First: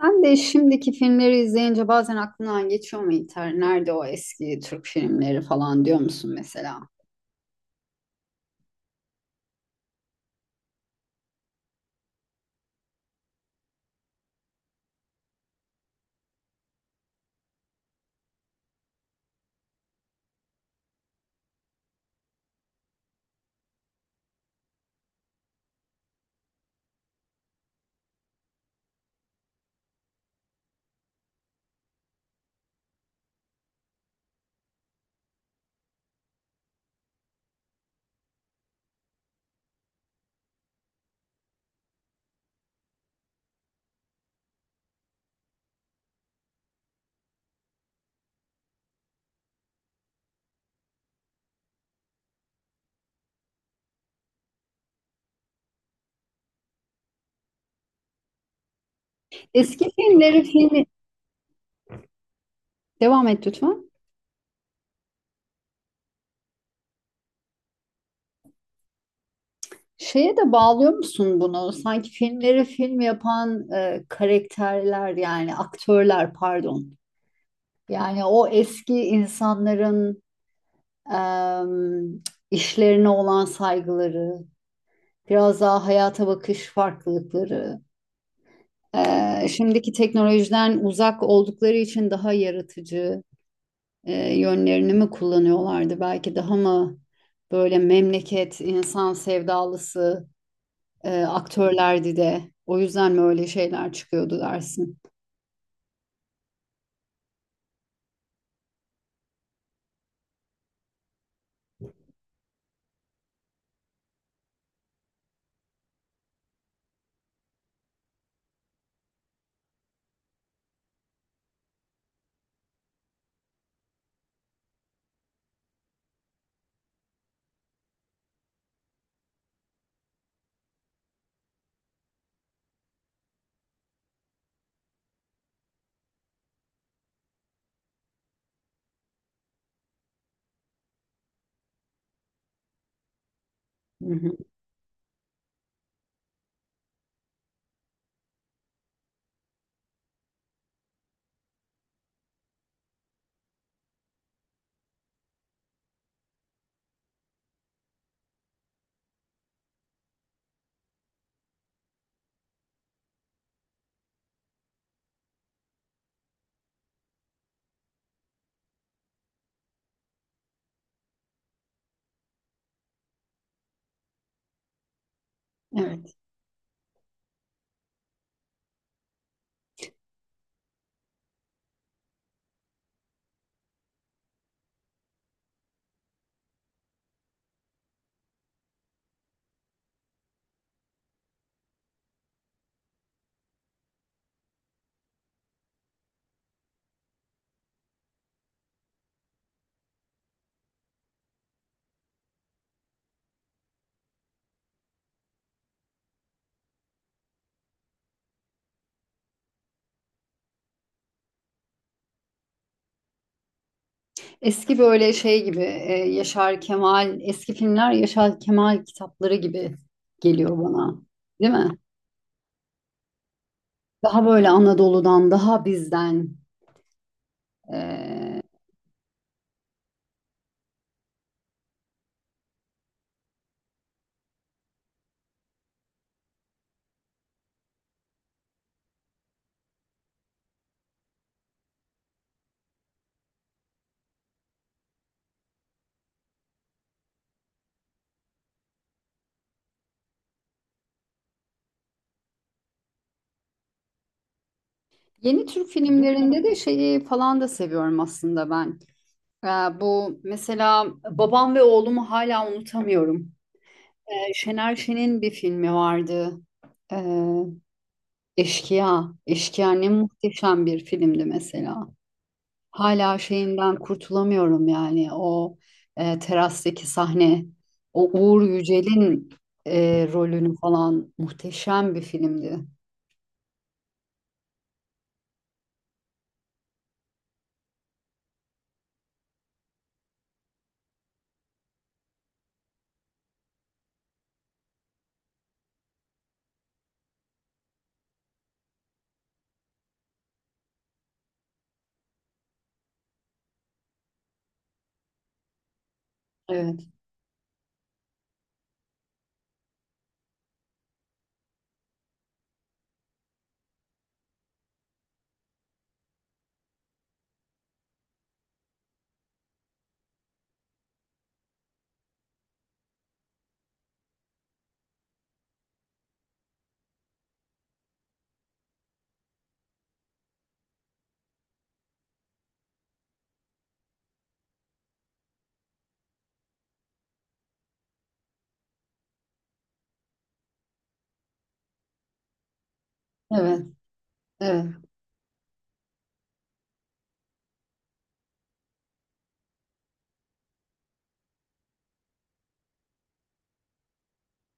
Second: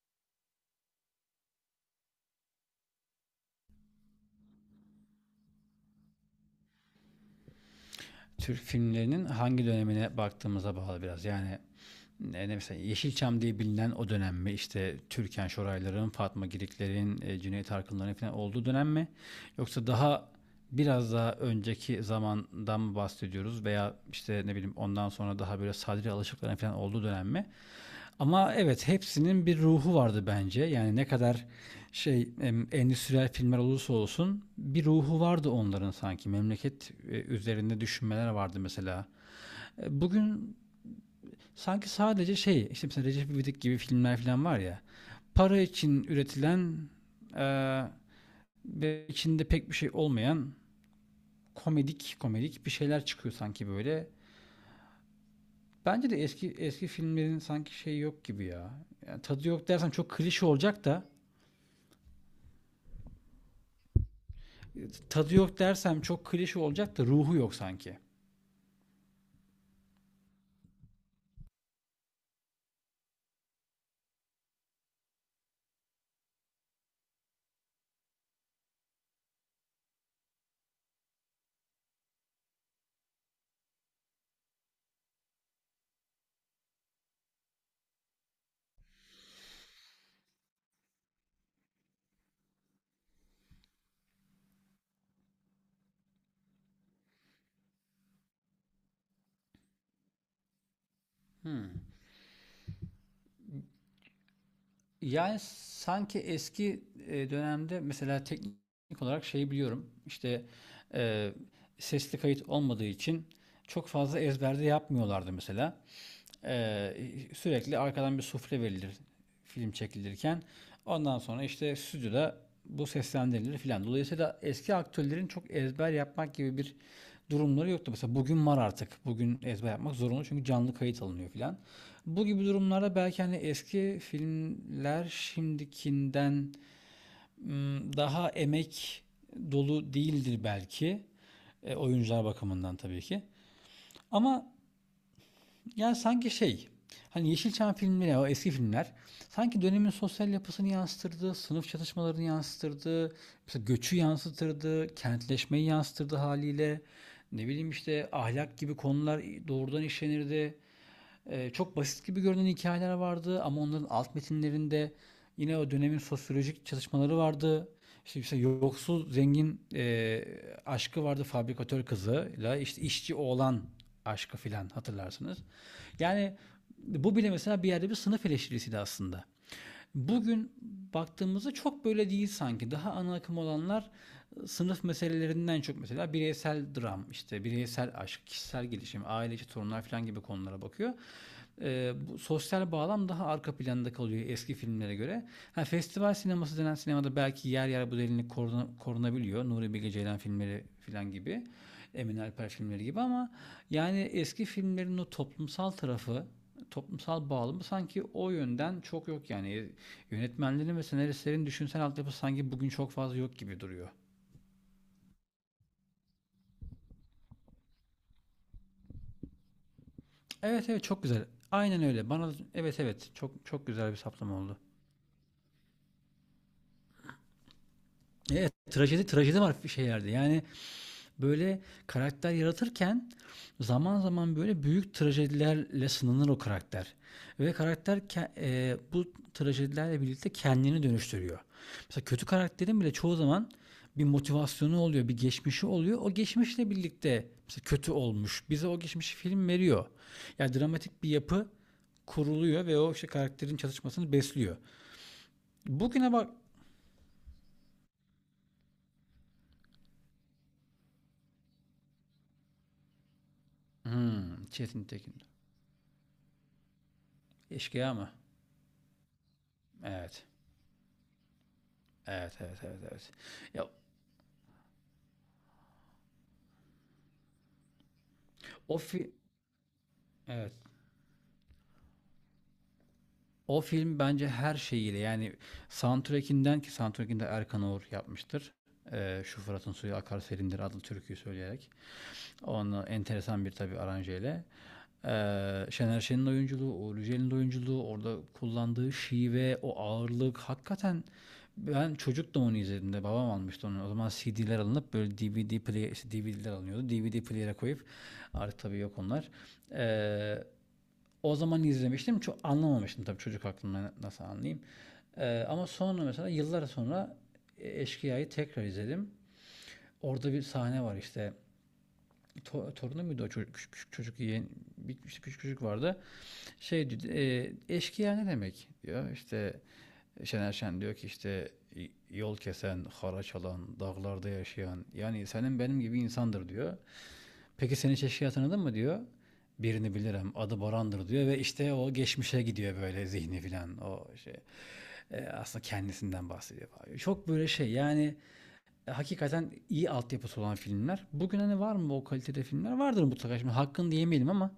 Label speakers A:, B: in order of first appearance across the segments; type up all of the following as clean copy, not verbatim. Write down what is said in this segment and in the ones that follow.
A: Sen de şimdiki filmleri izleyince bazen aklından geçiyor mu, İlter? Nerede o eski Türk filmleri falan diyor musun mesela?
B: Türk filmlerinin hangi dönemine baktığımıza bağlı biraz. Yani ne, mesela Yeşilçam diye bilinen o dönem mi? İşte Türkan Şorayların, Fatma Giriklerin, Cüneyt Arkınların falan olduğu dönem mi? Yoksa daha biraz daha önceki zamandan mı bahsediyoruz veya işte ne bileyim ondan sonra daha böyle Sadri Alışıkların falan olduğu dönem mi? Ama evet, hepsinin bir ruhu vardı bence. Yani ne kadar endüstriyel filmler olursa olsun bir ruhu vardı onların sanki. Memleket üzerinde düşünmeler vardı mesela. Bugün sanki sadece şey, işte mesela Recep İvedik gibi filmler falan var ya. Para için üretilen e, ve içinde pek bir şey olmayan komedik komedik bir şeyler çıkıyor sanki böyle. Bence de eski eski filmlerin sanki şeyi yok gibi ya. Yani tadı yok
A: Eski
B: dersem çok
A: filmleri
B: klişe olacak
A: filmi...
B: da
A: Devam et lütfen.
B: tadı yok dersem çok klişe olacak da ruhu yok sanki.
A: Şeye de bağlıyor musun bunu? Sanki filmleri film yapan karakterler, yani aktörler pardon. Yani o eski insanların e, işlerine olan saygıları, biraz daha hayata bakış farklılıkları. Şimdiki teknolojiden uzak oldukları için daha yaratıcı yönlerini mi kullanıyorlardı? Belki daha mı böyle memleket, insan sevdalısı aktörlerdi de o yüzden mi öyle şeyler çıkıyordu dersin?
B: Yani sanki eski dönemde mesela teknik olarak şey biliyorum. İşte e, sesli kayıt olmadığı için çok fazla ezberde yapmıyorlardı mesela. Ee, Sürekli arkadan bir sufle verilir film çekilirken. Ondan sonra işte stüdyoda bu seslendirilir filan. Dolayısıyla eski aktörlerin çok ezber yapmak gibi bir durumları yoktu. Mesela bugün var artık. Bugün ezber yapmak zorunlu, çünkü canlı kayıt alınıyor filan. Bu gibi durumlarda belki hani eski filmler şimdikinden daha emek dolu değildir belki. Oyuncular bakımından tabii ki.
A: Hı hı.
B: Ama yani sanki şey, hani Yeşilçam filmleri, o eski filmler sanki dönemin sosyal yapısını yansıtırdı, sınıf çatışmalarını yansıtırdı, mesela göçü yansıtırdı, kentleşmeyi yansıtırdı haliyle. Ne bileyim, işte ahlak gibi konular doğrudan işlenirdi. Çok basit gibi görünen hikayeler vardı, ama onların alt metinlerinde yine o dönemin sosyolojik çalışmaları vardı. İşte mesela yoksul zengin aşkı vardı, fabrikatör kızıyla işte işçi oğlan aşkı filan, hatırlarsınız.
A: Evet.
B: Yani bu bile mesela bir yerde bir sınıf eleştirisiydi aslında. Bugün baktığımızda çok böyle değil sanki. Daha ana akım olanlar sınıf meselelerinden çok mesela bireysel dram, işte bireysel aşk, kişisel gelişim, aile içi sorunlar falan gibi konulara bakıyor. Bu sosyal bağlam daha arka planda kalıyor eski filmlere göre. Ha, festival sineması denen sinemada belki yer yer bu derinlik korunabiliyor. Nuri Bilge Ceylan filmleri falan gibi. Emin Alper filmleri gibi, ama yani eski filmlerin o toplumsal tarafı, toplumsal bağlamı sanki o yönden çok yok yani. Yönetmenlerin ve senaristlerin düşünsel altyapısı sanki bugün çok fazla yok gibi duruyor.
A: Eski böyle şey gibi Yaşar Kemal, eski filmler Yaşar Kemal kitapları gibi geliyor
B: Evet, evet,
A: bana,
B: çok güzel.
A: değil mi?
B: Aynen öyle. Bana evet, evet çok çok güzel bir
A: Daha
B: saptama
A: böyle
B: oldu.
A: Anadolu'dan, daha bizden. e,
B: Evet, trajedi trajedi var şeylerde. Yani böyle karakter yaratırken zaman zaman böyle büyük trajedilerle sınanır o karakter. Ve karakter bu trajedilerle birlikte kendini dönüştürüyor. Mesela kötü karakterin bile çoğu zaman bir motivasyonu oluyor, bir geçmişi oluyor. O geçmişle birlikte mesela kötü olmuş. Bize o geçmişi film veriyor. Yani dramatik bir yapı kuruluyor ve o işte karakterin çatışmasını besliyor.
A: Yeni Türk
B: Bugüne bak.
A: filmlerinde de şeyi falan da seviyorum aslında ben. Ee, Bu mesela Babam ve Oğlum'u hala unutamıyorum.
B: Hmm,
A: Şener
B: Çetin Tekin.
A: Şen'in bir filmi vardı. Ee,
B: Eşkıya mı?
A: Eşkıya. Eşkıya ne
B: Evet.
A: muhteşem bir filmdi mesela.
B: Evet, evet, evet, evet.
A: Hala
B: Ya,
A: şeyinden kurtulamıyorum, yani o terastaki sahne. O Uğur
B: O fi
A: Yücel'in
B: evet.
A: rolünü falan, muhteşem bir filmdi.
B: O film bence her şeyiyle, yani soundtrack'inden, ki soundtrack'inde Erkan Oğur yapmıştır. Şu Fırat'ın suyu akar serindir adlı türküyü söyleyerek. Onu enteresan bir tabii aranjeyle. Şener Şen'in oyunculuğu, Uğur Yücel'in oyunculuğu, orada kullandığı şive, o ağırlık hakikaten, ben çocuk da onu izlediğimde babam almıştı onu. O zaman CD'ler alınıp böyle DVD player, DVD'ler
A: Evet,
B: alınıyordu. DVD player'e koyup, artık tabii yok onlar. Ee, O zaman izlemiştim. Çok anlamamıştım tabii, çocuk aklımda nasıl anlayayım. Ama sonra mesela yıllar sonra Eşkıya'yı tekrar izledim. Orada bir sahne var işte. Torunu muydu o çocuk? Küçük, küçük çocuk, yeğen. Bir, işte küçük çocuk vardı. Eşkıya ne demek, diyor. İşte Şener Şen diyor ki, işte yol kesen, haraç alan, dağlarda yaşayan, yani senin benim gibi insandır, diyor. Peki, senin çeşkiyi tanıdın mı, diyor. Birini bilirim, adı Boran'dır, diyor ve işte o geçmişe gidiyor böyle, zihni
A: evet,
B: filan o şey.
A: evet.
B: Aslında kendisinden bahsediyor, falan. Çok böyle şey yani, hakikaten iyi altyapısı olan filmler. Bugün hani var mı o kalitede filmler? Vardır mutlaka, şimdi hakkını diyemeyelim, ama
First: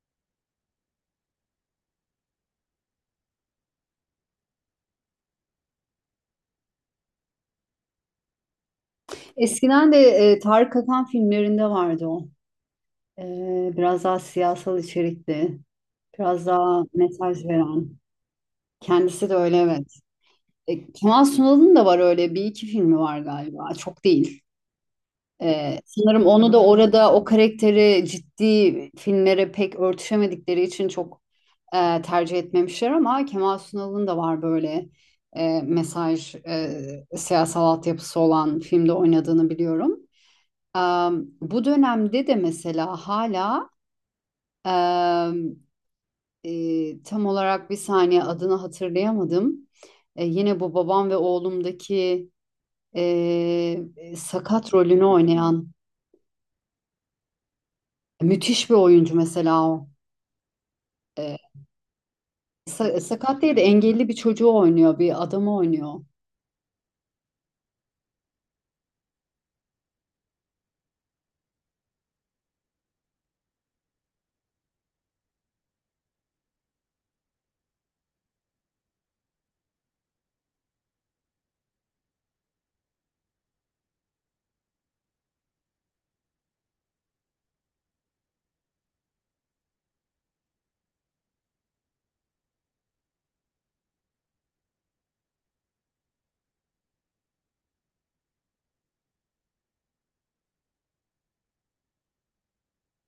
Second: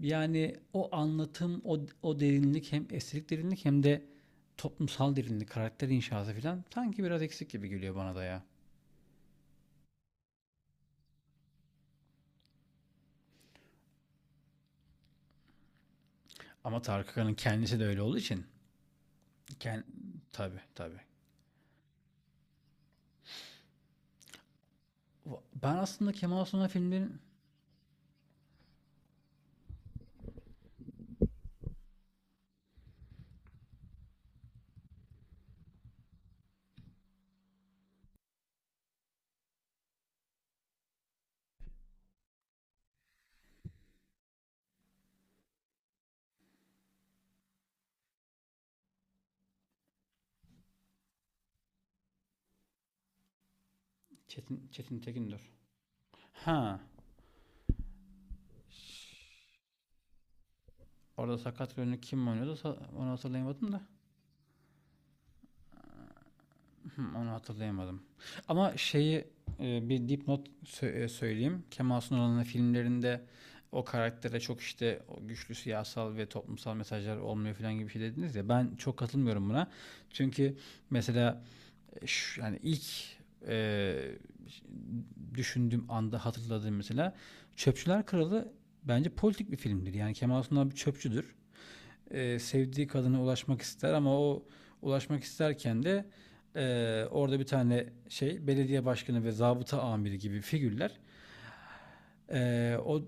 B: yani o anlatım, o derinlik, hem estetik derinlik hem de toplumsal derinlik, karakter inşası filan sanki biraz eksik gibi geliyor bana da ya.
A: Eskiden de Tarık Akan filmlerinde vardı o. E, Biraz daha siyasal içerikli, biraz daha
B: Ama Tarık Akan'ın
A: mesaj
B: kendisi de
A: veren.
B: öyle olduğu için,
A: Kendisi de öyle,
B: kend...
A: evet.
B: tabi
A: E,
B: tabi.
A: Kemal Sunal'ın da var öyle bir iki filmi var galiba. Çok değil.
B: Ben aslında
A: Sanırım
B: Kemal
A: onu da,
B: Sunal
A: orada
B: filmlerin.
A: o karakteri ciddi filmlere pek örtüşemedikleri için çok tercih etmemişler, ama Kemal Sunal'ın da var böyle e, mesaj, e, siyasal altyapısı olan filmde oynadığını biliyorum. Bu dönemde de mesela hala em, tam olarak bir saniye adını hatırlayamadım. Yine bu Babam ve Oğlum'daki e,
B: Çetin,
A: sakat
B: Çetin
A: rolünü
B: Tekin'dir.
A: oynayan
B: Ha.
A: müthiş bir oyuncu mesela o. E,
B: Orada sakat rolünü kim oynuyordu, onu
A: sakat değil de
B: hatırlayamadım da.
A: engelli bir çocuğu oynuyor, bir adamı oynuyor.
B: Onu hatırlayamadım. Ama şeyi, bir dipnot söyleyeyim. Kemal Sunal'ın filmlerinde o karaktere çok, işte o güçlü siyasal ve toplumsal mesajlar olmuyor falan gibi bir şey dediniz ya. Ben çok katılmıyorum buna. Çünkü mesela yani ilk e, düşündüğüm anda hatırladığım mesela Çöpçüler Kralı bence politik bir filmdir. Yani Kemal Sunal bir çöpçüdür. Sevdiği kadına ulaşmak ister, ama o ulaşmak isterken de orada bir tane şey, belediye başkanı ve zabıta amiri gibi figürler, o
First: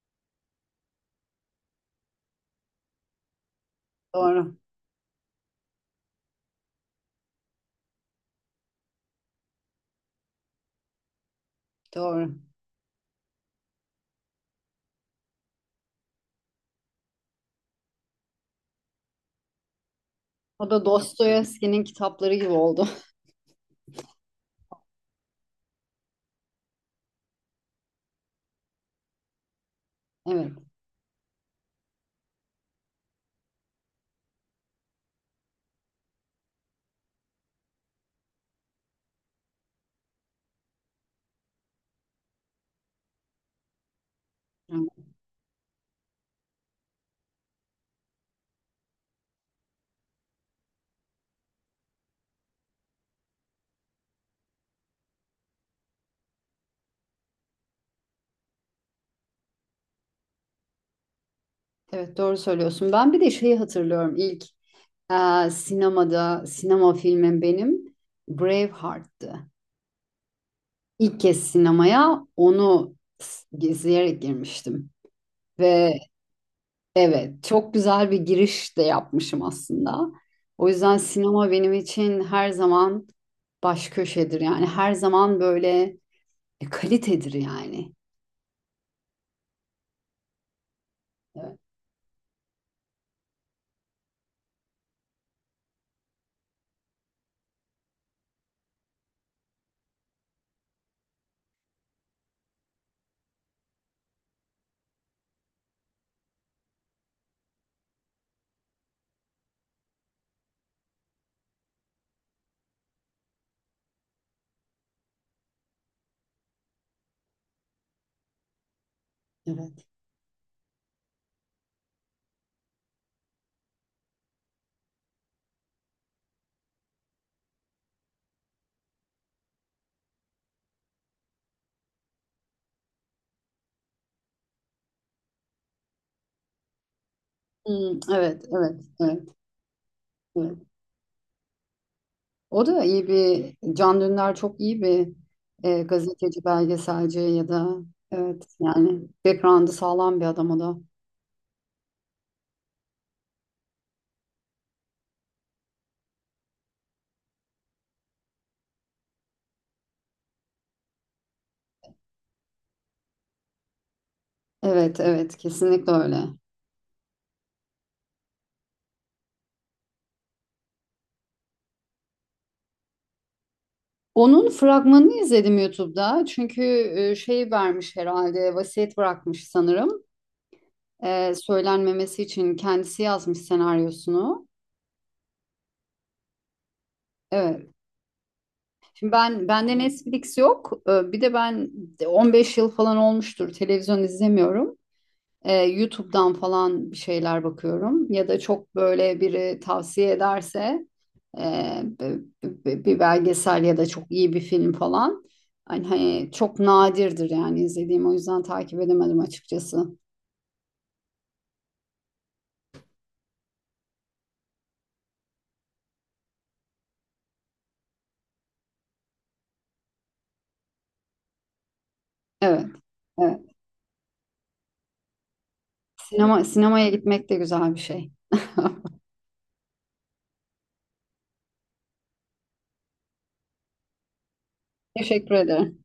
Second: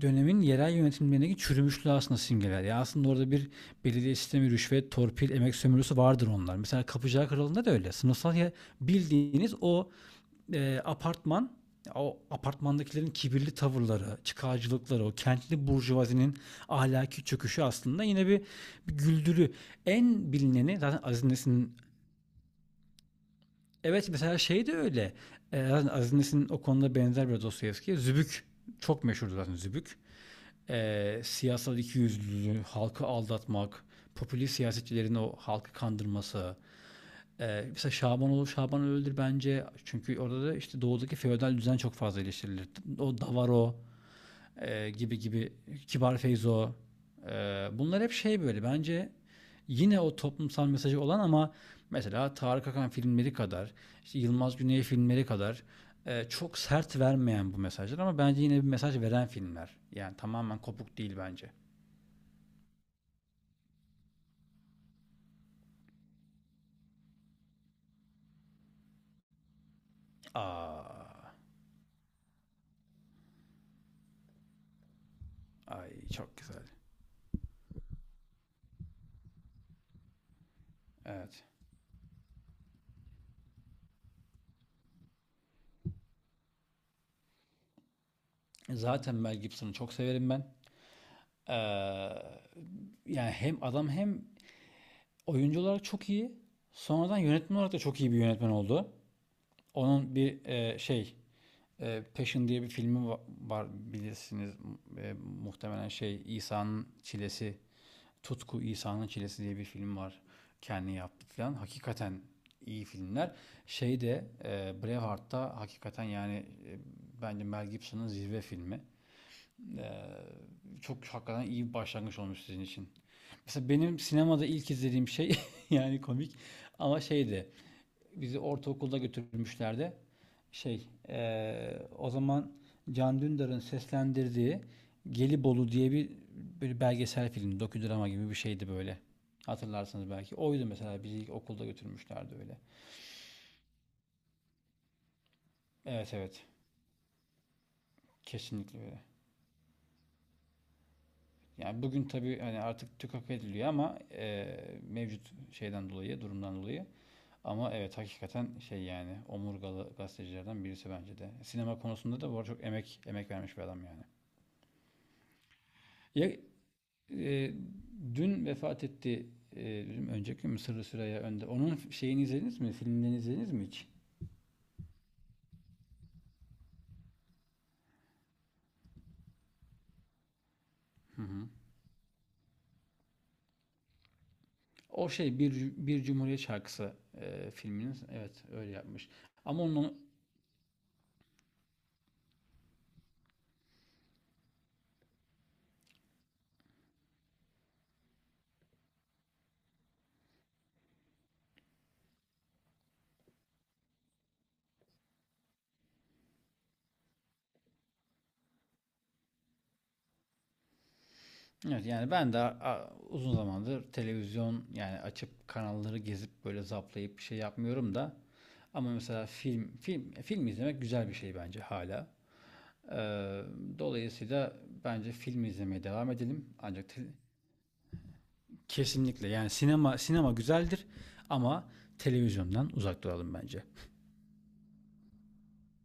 B: dönemin yerel yönetimlerindeki çürümüşlüğü aslında simgeler. Yani aslında orada bir belediye sistemi,
A: Doğru,
B: rüşvet, torpil, emek sömürüsü vardır onlar. Mesela Kapıcılar Kralı'nda da öyle. Sınıfsal bildiğiniz o apartman, o
A: doğru.
B: apartmandakilerin kibirli tavırları, çıkarcılıkları, o kentli burjuvazinin ahlaki çöküşü aslında yine bir, güldürü. En
A: O
B: bilineni
A: da
B: zaten Aziz Nesin'in.
A: Dostoyevski'nin kitapları gibi oldu.
B: Evet, mesela şey de öyle. Aziz Nesin o konuda benzer bir Dostoyevski'ye. Zübük çok meşhurdu zaten. Zübük,
A: Evet.
B: siyasal ikiyüzlülüğü, halkı aldatmak, popülist siyasetçilerin o halkı kandırması. Mesela Şabanoğlu Şabanoğlu öldür bence. Çünkü orada da işte doğudaki feodal düzen çok fazla eleştirilir. O Davaro
A: Evet,
B: gibi gibi, Kibar Feyzo. e, Bunlar hep şey böyle bence, yine o toplumsal mesajı olan, ama mesela Tarık Akan filmleri kadar, işte Yılmaz Güney filmleri kadar çok sert vermeyen bu mesajlar, ama bence yine bir mesaj veren filmler. Yani tamamen kopuk değil bence.
A: evet, doğru söylüyorsun. Ben bir de şeyi hatırlıyorum. İlk sinemada sinema filmim benim Braveheart'tı. İlk
B: Aa.
A: kez sinemaya onu izleyerek girmiştim. Ve
B: Ay, çok güzel.
A: evet, çok güzel bir giriş de yapmışım aslında. O yüzden
B: Evet.
A: sinema benim için her zaman baş köşedir. Yani her zaman böyle kalitedir yani.
B: Zaten Mel Gibson'ı çok severim ben. Ee,
A: Evet.
B: Yani hem adam hem oyuncu olarak çok iyi. Sonradan yönetmen olarak da çok iyi bir yönetmen oldu. Onun bir Passion diye bir filmi var, bilirsiniz. Muhtemelen şey, İsa'nın çilesi, Tutku İsa'nın Çilesi diye bir film var. Kendi yaptı falan. Hakikaten iyi filmler. Braveheart'ta hakikaten, yani e, bence Mel Gibson'ın zirve filmi.
A: Evet.
B: Çok hakikaten iyi bir başlangıç olmuş sizin için. Mesela benim sinemada ilk izlediğim şey yani komik, ama şeydi, bizi ortaokulda götürmüşlerdi. O zaman Can Dündar'ın seslendirdiği Gelibolu diye bir, böyle belgesel film,
A: Hmm,
B: dokudrama gibi bir
A: evet,
B: şeydi
A: evet,
B: böyle.
A: evet.
B: Hatırlarsınız belki.
A: Hı.
B: Oydu mesela, bizi ilk okulda götürmüşlerdi öyle.
A: O da iyi bir, Can Dündar çok iyi bir
B: Evet,
A: gazeteci,
B: evet.
A: belgeselci ya da evet,
B: Kesinlikle
A: yani
B: öyle.
A: background'ı sağlam bir adam o da.
B: Yani bugün tabii hani artık tükak ediliyor, ama mevcut şeyden dolayı, durumdan dolayı. Ama evet, hakikaten şey, yani omurgalı gazetecilerden birisi bence de. Sinema konusunda da bu arada çok emek emek vermiş bir adam yani.
A: Evet, evet, kesinlikle öyle.
B: Ya, Eee, dün vefat etti. Eee, Önceki gün mü, Süreyya Önde. Onun şeyini izlediniz mi? Filmlerini izlediniz mi hiç?
A: Onun fragmanını izledim YouTube'da, çünkü şey vermiş herhalde, vasiyet bırakmış sanırım.
B: Hı hı.
A: Söylenmemesi için kendisi yazmış senaryosunu.
B: O şey, bir Cumhuriyet şarkısı,
A: Evet.
B: filminiz. Evet, öyle yapmış.
A: Şimdi ben,
B: Ama
A: bende
B: onun,
A: Netflix yok. Bir de ben 15 yıl falan olmuştur televizyon izlemiyorum. YouTube'dan falan bir şeyler bakıyorum, ya da çok böyle biri tavsiye ederse e, b- bir belgesel ya da çok iyi bir film falan, hani çok nadirdir yani izlediğim, o yüzden takip edemedim açıkçası.
B: evet, yani ben de uzun zamandır televizyon, yani açıp kanalları gezip böyle zaplayıp bir şey yapmıyorum da, ama mesela film film film izlemek güzel bir şey bence hala.
A: Evet,
B: Eee,
A: evet.
B: Dolayısıyla bence film izlemeye devam
A: Sinema
B: edelim.
A: sinemaya gitmek de güzel bir şey.
B: Kesinlikle, yani sinema sinema güzeldir, ama televizyondan uzak duralım bence.
A: Teşekkür ederim.